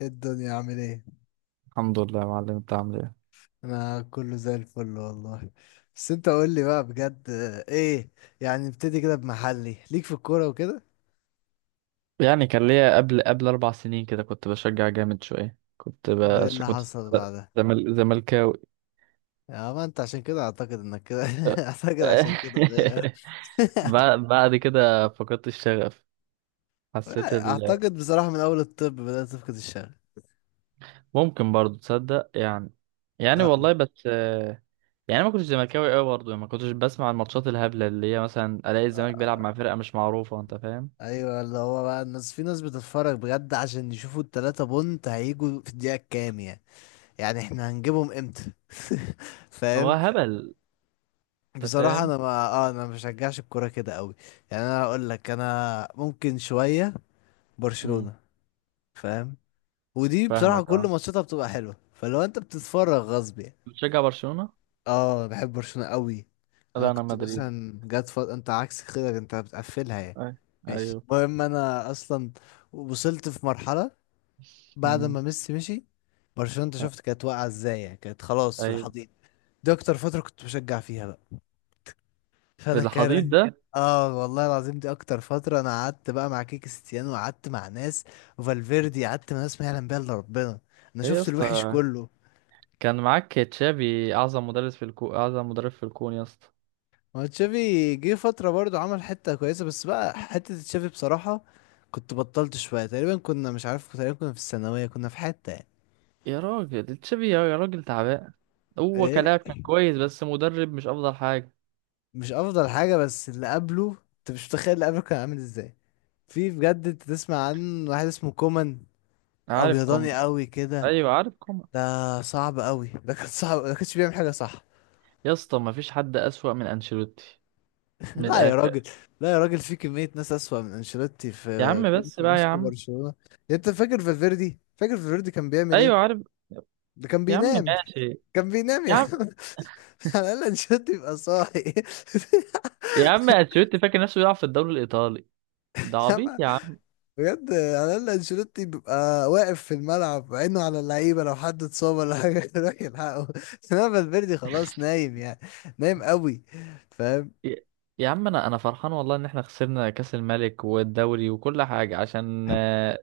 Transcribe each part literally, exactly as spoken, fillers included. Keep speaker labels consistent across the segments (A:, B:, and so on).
A: إيه الدنيا عامل ايه؟
B: الحمد لله يا معلم، انت عامل ايه؟
A: انا كله زي الفل والله. بس انت قول لي بقى بجد، آه، ايه يعني، نبتدي كده بمحلي ليك في الكوره وكده.
B: يعني كان ليا قبل قبل اربع سنين كده كنت بشجع جامد شويه. كنت
A: وايه
B: بش...
A: اللي
B: كنت
A: حصل بعدها؟
B: زمل... زملكاوي.
A: يا ما انت عشان كده اعتقد انك كده اعتقد عشان كده غير.
B: بعد بعد كده فقدت الشغف. حسيت ال...
A: اعتقد بصراحه من اول الطب بدات تفقد الشغف.
B: ممكن برضو تصدق يعني. يعني
A: نعم.
B: والله بس آه، يعني ما كنتش زملكاوي قوي برضو، ما كنتش بسمع الماتشات الهبله اللي هي مثلا الاقي الزمالك بيلعب مع فرقه مش معروفه. انت فاهم؟
A: ايوه اللي هو بقى، الناس في ناس بتتفرج بجد عشان يشوفوا التلاتة بونت هيجوا في الدقيقه الكام يعني، يعني احنا هنجيبهم امتى.
B: هو
A: فاهم.
B: هبل. انت
A: بصراحة
B: فاهم.
A: أنا ما آه أنا ما بشجعش الكورة كده قوي. يعني أنا أقول لك، أنا ممكن شوية
B: امم.
A: برشلونة، فاهم. ودي بصراحة
B: فاهمك
A: كل
B: اه.
A: ماتشاتها بتبقى حلوة، فلو أنت بتتفرج غصب يعني.
B: بتشجع برشلونه.
A: آه بحب برشلونة قوي. أنا
B: لا انا
A: كنت
B: مدريد.
A: مثلا جات فض... أنت عكس كده، أنت بتقفلها يعني.
B: أي-
A: ماشي،
B: ايوه.
A: المهم أنا أصلا وصلت في مرحلة بعد
B: مم.
A: ما ميسي مشي برشلونة، أنت شفت كانت واقعة إزاي يعني، كانت خلاص في
B: ايوه،
A: الحضيض. دي أكتر فترة كنت بشجع فيها بقى،
B: في
A: فانا
B: الحضيض
A: كاره.
B: ده.
A: اه والله العظيم، دي اكتر فتره انا قعدت بقى مع كيك ستيانو، وقعدت مع ناس وفالفيردي، قعدت مع ناس ما يعلم بيها الا ربنا. انا
B: ايه يا
A: شفت الوحش
B: اسطى،
A: كله.
B: كان معاك تشافي، اعظم مدرس في الكون، اعظم مدرب في الكون يا اسطى.
A: ما تشافي جه فتره برضو عمل حته كويسه، بس بقى حته تشافي بصراحه، كنت بطلت شويه تقريبا، كنا مش عارف، تقريبا كنا في الثانويه كنا في حته يعني.
B: يا راجل، تشافي يا يا راجل تعبان. هو
A: ايه،
B: كلاعب كان كويس، بس مدرب مش افضل حاجه.
A: مش افضل حاجه، بس اللي قبله انت مش متخيل اللي قبله كان عامل ازاي. في بجد، انت تسمع عن واحد اسمه كومان،
B: عارف كومان.
A: ابيضاني قوي كده.
B: ايوه عارف كومان.
A: ده صعب قوي، ده كان صعب، ده كانش بيعمل حاجه صح.
B: يا اسطى، ما فيش حد اسوأ من انشيلوتي. من
A: لا يا راجل.
B: الاخر.
A: لا يا راجل، في كميه ناس اسوأ من انشيلوتي، في
B: يا عم،
A: جون
B: بس بقى يا
A: فيسكو
B: عم.
A: برشلونه. انت فاكر فالفيردي، فاكر فالفيردي كان بيعمل
B: ايوه
A: ايه؟
B: عارف.
A: ده كان
B: يا عم
A: بينام.
B: ماشي.
A: كان بينام
B: يا
A: يعني.
B: عم.
A: على الاقل انشيلوتي يبقى صاحي.
B: يا عم انشيلوتي فاكر نفسه بيلعب في الدوري الايطالي. ده عبيط
A: ياما،
B: يا عم.
A: بجد على الاقل انشيلوتي بيبقى واقف في الملعب، عينه على اللعيبه لو حد اتصاب ولا حاجه يروح يلحقه. انما فالفيردي خلاص نايم يعني. نايم قوي. فاهم.
B: يا يا عم انا انا فرحان والله ان احنا خسرنا كاس الملك والدوري وكل حاجه عشان آه،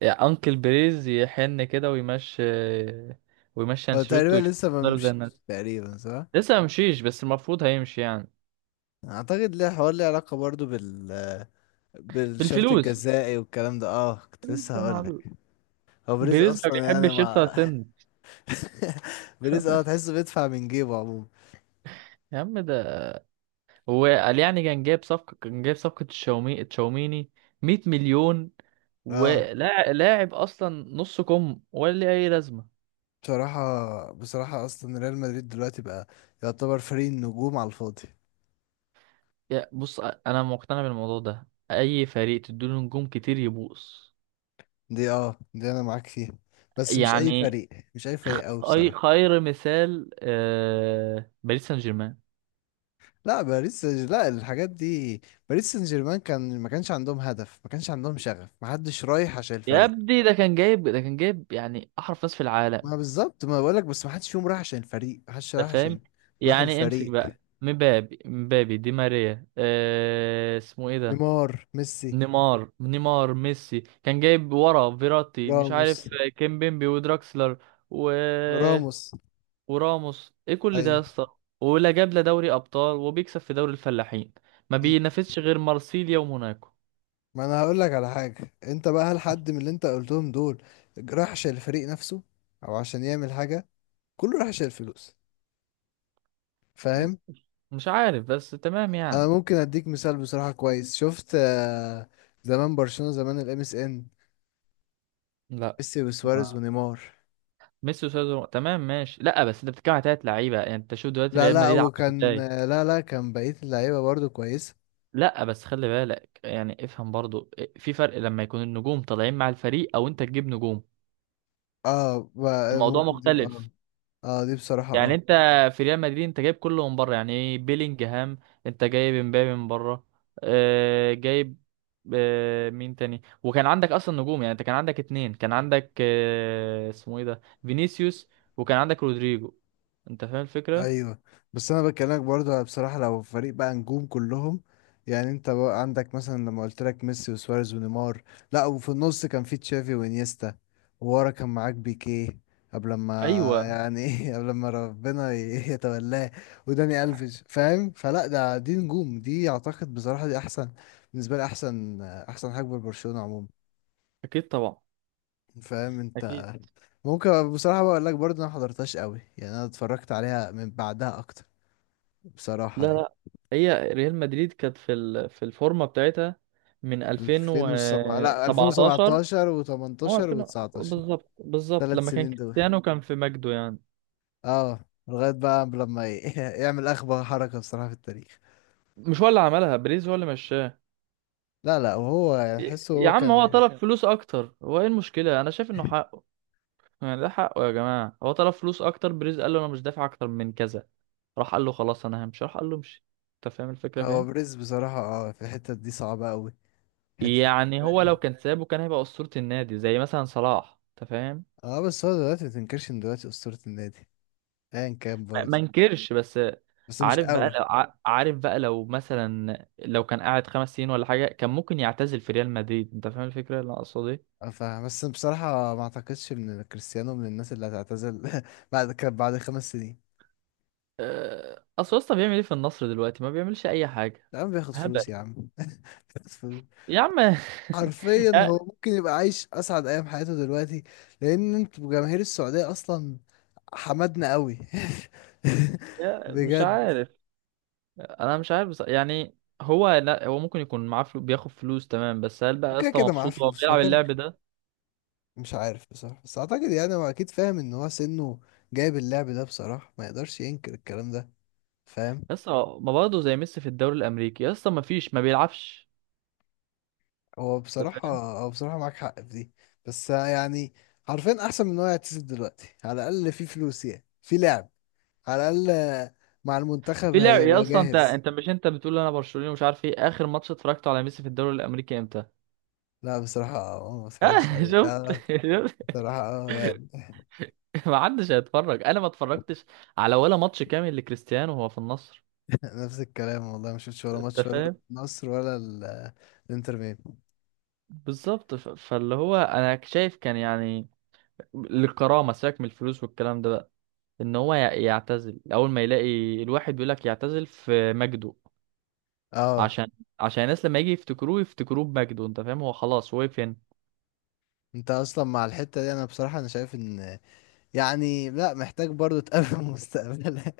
B: يا انكل بريز يحن كده ويمشي، آه، ويمشي
A: هو تقريبا
B: انشيلوتي ويشوف
A: لسه ما
B: إدارة زي
A: مشيش.
B: الناس.
A: تقريبا صح.
B: لسه ممشيش بس المفروض هيمشي يعني.
A: اعتقد ليه حوار، ليه علاقه برضو بال بالشرط
B: بالفلوس.
A: الجزائي والكلام ده، اه كنت
B: فلوس
A: لسه
B: يا
A: هقول لك.
B: معلم.
A: هو بريز
B: بريز ما
A: اصلا يعني
B: بيحبش يخسر
A: مع،
B: سن.
A: بريز اه تحسه بيدفع من جيبه عموما.
B: يا عم ده، هو قال يعني كان جايب صفقه كان جايب صفقه تشاومي تشاوميني، 100 مليون.
A: اه
B: ولاعب لاعب اصلا، نص كم، ولا ليه اي لازمه.
A: بصراحه بصراحه اصلا ريال مدريد دلوقتي بقى يعتبر فريق النجوم على الفاضي.
B: يا بص، انا مقتنع بالموضوع ده، اي فريق تديله نجوم كتير يبوظ.
A: دي اه، دي انا معاك فيها، بس مش اي
B: يعني
A: فريق، مش اي فريق قوي
B: اي
A: بصراحه.
B: خير مثال، آه، باريس سان جيرمان.
A: لا باريس سان- لا، الحاجات دي، باريس سان جيرمان كان ما كانش عندهم هدف، ما كانش عندهم شغف، ما حدش رايح عشان
B: يا
A: الفريق.
B: ابني ده كان جايب ده كان جايب يعني احرف ناس في العالم.
A: ما بالظبط ما بقولك، بس ما حدش فيهم رايح عشان الفريق، ما حدش
B: انت
A: رايح عشان
B: فاهم.
A: روح
B: يعني امسك
A: الفريق.
B: بقى مبابي مبابي دي ماريا، آه، اسمه ايه ده،
A: نيمار ميسي.
B: نيمار نيمار، ميسي، كان جايب ورا فيراتي مش
A: راموس.
B: عارف، كيمبيمبي ودراكسلر، و
A: راموس.
B: وراموس، ايه كل ده يا
A: ايوه.
B: اسطى؟ ولا جاب لا دوري ابطال، وبيكسب في دوري الفلاحين، ما
A: مم.
B: بينافسش غير مارسيليا وموناكو.
A: ما انا هقول لك على حاجه انت بقى، هل حد من اللي انت قلتهم دول رايح عشان الفريق نفسه، او عشان يعمل حاجه؟ كله رايح عشان الفلوس،
B: م-
A: فاهم.
B: مش عارف بس تمام
A: انا
B: يعني.
A: ممكن اديك مثال بصراحه كويس، شفت، آه، زمان برشلونه زمان، الام اس ان،
B: لا،
A: ميسي
B: ما-
A: وسواريز ونيمار.
B: ميسي وسيزر تمام ماشي. لا بس انت بتتكلم على تلات لعيبه، يعني انت شوف دلوقتي
A: لا
B: ريال
A: لا،
B: مدريد عامل
A: وكان،
B: ازاي.
A: لا لا، كان بقية اللعيبة برضو كويسة.
B: لا بس خلي بالك يعني، افهم برضو إيه، في فرق لما يكون النجوم طالعين مع الفريق، او انت تجيب نجوم.
A: اه ب-
B: الموضوع
A: ممكن دي اه.
B: مختلف.
A: اه دي بصراحة
B: يعني
A: اه.
B: انت في ريال مدريد انت جايب كله من بره. يعني ايه بيلينجهام، انت جايب امبابي من بره. اه جايب. اه مين تاني، وكان عندك اصلا نجوم، يعني انت كان عندك اتنين، كان عندك اه اسمه ايه ده فينيسيوس، وكان عندك رودريجو. انت فاهم الفكرة.
A: ايوه، بس انا بكلمك برضه بصراحه، لو فريق بقى نجوم كلهم، يعني انت بقى عندك مثلا لما قلت لك ميسي وسواريز ونيمار، لا وفي النص كان في تشافي وانيستا، وورا كان معاك بيكيه قبل ما
B: ايوه.
A: يعني، ايه قبل ما ربنا ي- يتولاه، وداني الفيش، فاهم. فلا ده، دي نجوم، دي اعتقد بصراحه دي احسن بالنسبه لي، احسن احسن حاجه برشلونه عموما،
B: اكيد طبعا.
A: فاهم انت.
B: اكيد.
A: ممكن بصراحه بقول لك برضه انا ما حضرتهاش قوي يعني، انا اتفرجت عليها من بعدها اكتر بصراحه
B: لا
A: يعني.
B: لا. هي ريال مدريد كانت في ال- في الفورمه بتاعتها من
A: ألفين وسبعة لا،
B: ألفين وسبعة عشر.
A: ألفين وسبعتاشر
B: هو
A: و18
B: ألفين،
A: و19،
B: بالظبط بالظبط
A: ثلاث
B: لما كان
A: سنين دول
B: كريستيانو كان في مجده يعني.
A: اه. لغاية بقى لما ي- يعمل أخبى حركة بصراحة في التاريخ.
B: مش هو اللي عملها، بريز هو اللي مشاه.
A: لا لا، وهو يعني
B: يا
A: أحسه
B: يا
A: هو
B: عم
A: كان
B: هو طلب
A: عايز-
B: فلوس اكتر. هو ايه المشكله؟ انا شايف انه حقه. يعني ده حقه يا جماعه. هو طلب فلوس اكتر، بريز قال له انا مش دافع اكتر من كذا، راح قال له خلاص انا همشي، راح قال له امشي. انت فاهم الفكره
A: هو
B: فين؟
A: بريز بصراحة اه في الحتة دي صعبة أوي، حتة.
B: يعني هو لو كان سابه كان هيبقى اسطوره النادي زي مثلا صلاح. انت فاهم.
A: اه بس هو دلوقتي متنكرش إن دلوقتي أسطورة النادي أيا كان
B: ما ما
A: برضه،
B: انكرش بس.
A: بس مش
B: عارف بقى
A: قوي.
B: لو ع- عارف بقى لو مثلا لو كان قاعد خمس سنين ولا حاجه، كان ممكن يعتزل في ريال مدريد. انت فاهم الفكره اللي انا اقصد ايه؟
A: اه فاهم، بس بصراحة ما أعتقدش إن كريستيانو من الناس اللي هتعتزل بعد كان بعد خمس سنين.
B: أه، اصل يا اسطى بيعمل ايه في النصر دلوقتي؟ ما بيعملش اي حاجه.
A: يا عم بياخد
B: هبل.
A: فلوس يا عم، بياخد فلوس.
B: يا عم.
A: حرفيا هو
B: يا
A: ممكن يبقى عايش اسعد ايام حياته دلوقتي، لان انتوا جماهير السعوديه اصلا حمدنا قوي.
B: يا مش
A: بجد.
B: عارف. انا مش عارف بص... يعني. هو لا هو ممكن يكون معاه فلو... بياخد فلوس تمام، بس هل بقى يا
A: وكده
B: اسطى
A: كده معاه
B: مبسوط وهو
A: فلوس، هو
B: بيلعب
A: كان.
B: اللعب ده؟
A: مش عارف بصراحه، بس اعتقد يعني هو اكيد فاهم ان هو سنه جايب اللعب ده بصراحه، ما يقدرش ينكر الكلام ده، فاهم.
B: يا اسطى ما برضه زي ميسي في الدوري الامريكي، يا اسطى ما فيش، ما بيلعبش.
A: هو
B: انت
A: بصراحه
B: فاهم.
A: هو بصراحه معاك حق في دي، بس يعني حرفيا احسن من ان هو يعتزل دلوقتي، على الاقل في فلوس، يعني في لعب، على الاقل مع المنتخب
B: في لعب يا
A: هيبقى
B: اسطى، انت
A: جاهز.
B: انت مش انت بتقول انا برشلوني ومش عارف ايه، اخر ماتش اتفرجته على ميسي في الدوري الامريكي امتى؟
A: لا بصراحة، آه، ما اتفرجش
B: آه.
A: عليه
B: شفت؟
A: اه.
B: شفت؟
A: بصراحة اه يعني.
B: ما حدش هيتفرج، انا ما اتفرجتش على ولا ماتش كامل لكريستيانو وهو في النصر.
A: نفس الكلام والله، ما شفتش ولا
B: انت
A: ماتش، ولا
B: فاهم.
A: النصر ولا ال- الانتر ميامي
B: بالظبط، ف- فاللي هو انا شايف كان يعني للكرامه، سيبك من الفلوس والكلام ده بقى، ان هو ي- يعتزل اول ما يلاقي الواحد بيقول لك يعتزل في مجده،
A: اه.
B: عشان عشان الناس لما يجي يفتكروه يفتكروه بمجده. انت فاهم. هو خلاص وقف هنا.
A: انت اصلا مع الحتة دي، انا بصراحة انا شايف ان يعني، لا محتاج برضو تقابل مستقبلها،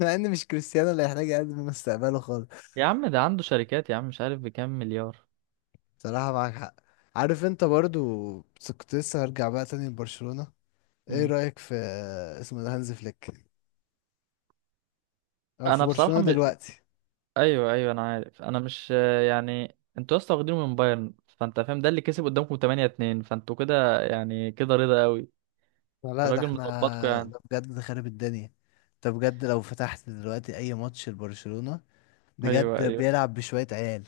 A: مع ان مش كريستيانو اللي هيحتاج يقدم مستقبله خالص.
B: يا عم ده عنده شركات يا عم، مش عارف بكام مليار.
A: بصراحة معاك حق، عارف انت برضو. بس كنت لسه هرجع بقى تاني لبرشلونة. ايه
B: مم.
A: رأيك في، آه، اسمه ده هانز فليك، او في
B: انا بصراحه
A: برشلونة
B: م...
A: دلوقتي؟
B: ايوه ايوه انا عارف. انا مش يعني، انتوا اصلا واخدينه من بايرن، فانت فاهم، ده اللي كسب قدامكم تمانية اتنين، فانتوا كده يعني كده رضا قوي.
A: لا ده
B: الراجل مظبطكم
A: احنا
B: يعني.
A: ده بجد خارب الدنيا. انت بجد لو فتحت دلوقتي اي ماتش لبرشلونة
B: ايوه
A: بجد،
B: ايوه.
A: بيلعب بشوية عيال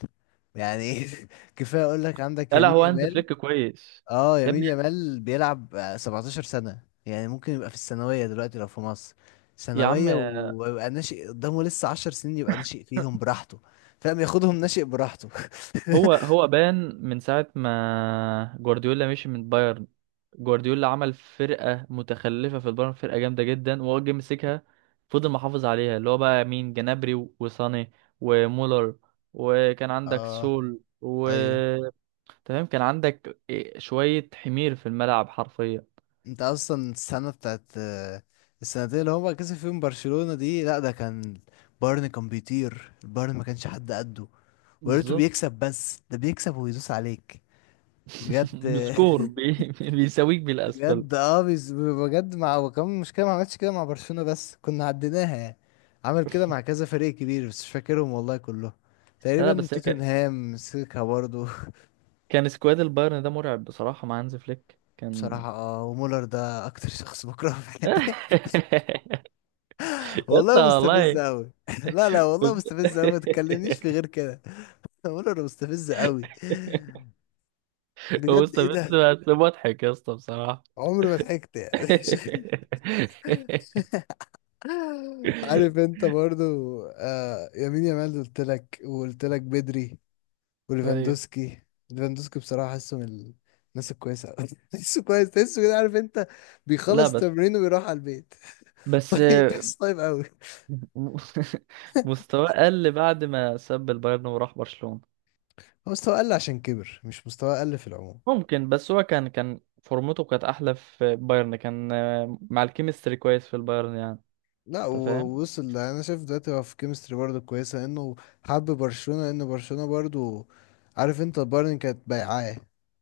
A: يعني. ايه. كفاية اقول لك عندك
B: لا لا،
A: يمين
B: هو هانز
A: يامال.
B: فليك كويس.
A: اه
B: يا
A: يمين
B: ابني.
A: يامال بيلعب آه، 17 سنة، يعني ممكن يبقى في الثانوية دلوقتي لو في مصر،
B: يا عم.
A: ثانوية، ويبقى ناشئ قدامه لسه 10 سنين، يبقى ناشئ فيهم براحته، فاهم، ياخدهم ناشئ براحته.
B: هو هو بان من ساعة ما جوارديولا مشي من بايرن. جوارديولا عمل فرقة متخلفة في البايرن، فرقة جامدة جدا، وهو جه مسكها، فضل محافظ عليها اللي هو بقى مين، جنابري وساني ومولر، وكان عندك
A: اه.
B: سول و
A: ايوه.
B: تمام، كان عندك إيه شوية حمير في الملعب حرفيا.
A: انت اصلا السنه بتاعت، آه، السنتين اللي هو كسب فيهم برشلونه دي، لا ده كان بايرن كان بيطير، البايرن ما كانش حد قده. ويا ريته
B: بالظبط.
A: بيكسب بس، ده بيكسب ويدوس عليك بجد.
B: بسكور بي... بيساويك بالأسفل.
A: بجد اه بيز- بجد مع، وكمان مشكله ما عملتش كده مع برشلونه بس كنا عديناها يعني، عمل كده مع كذا فريق كبير بس مش فاكرهم والله كلهم،
B: لا لا
A: تقريبا
B: بس، هي ك-
A: توتنهام مسكها برضه.
B: كان سكواد البايرن ده مرعب بصراحة، مع هانز فليك كان.
A: بصراحه اه، ومولر ده اكتر شخص بكرهه في الحياة.
B: يا اسطى
A: والله
B: والله.
A: مستفزة أوي. لا لا، والله مستفزة أوي، ما تتكلمنيش في غير كده. بقول أنا مستفزة أوي بجد، إيه
B: مستفز.
A: ده.
B: بس مضحك يا اسطى بصراحة.
A: عمري ما ضحكت يعني. عارف أنت برضو. آه يمين يامال قلت لك، وقلت لك بدري،
B: ايوه.
A: وليفاندوسكي. ليفاندوسكي بصراحة حاسه من الناس الكويسة أوي، تحسه كويس، تحسه كده، عارف أنت،
B: لا
A: بيخلص
B: بس
A: التمرين وبيروح على البيت.
B: بس.
A: طيب، تحسه طيب أوي.
B: مستواه قل بعد ما ساب البايرن وراح برشلونة.
A: هو مستواه قل عشان كبر، مش مستواه قل في العموم.
B: ممكن، بس هو كان كان فورمته كانت احلى في بايرن، كان آه، مع الكيمستري كويس في البايرن يعني.
A: لا و-
B: انت فاهم.
A: ووصل. انا شايف دلوقتي هو في كيمستري برضه كويسه، انه حب برشلونه، ان برشلونه برضه، عارف انت، البايرن كانت بيعاه،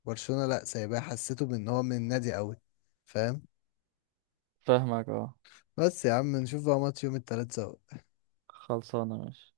A: برشلونه لا سايباه، حسيته بان هو من النادي قوي، فاهم.
B: فاهمك اه.
A: بس يا عم نشوف بقى ماتش يوم التلات سوا.
B: خلصانة ماشي.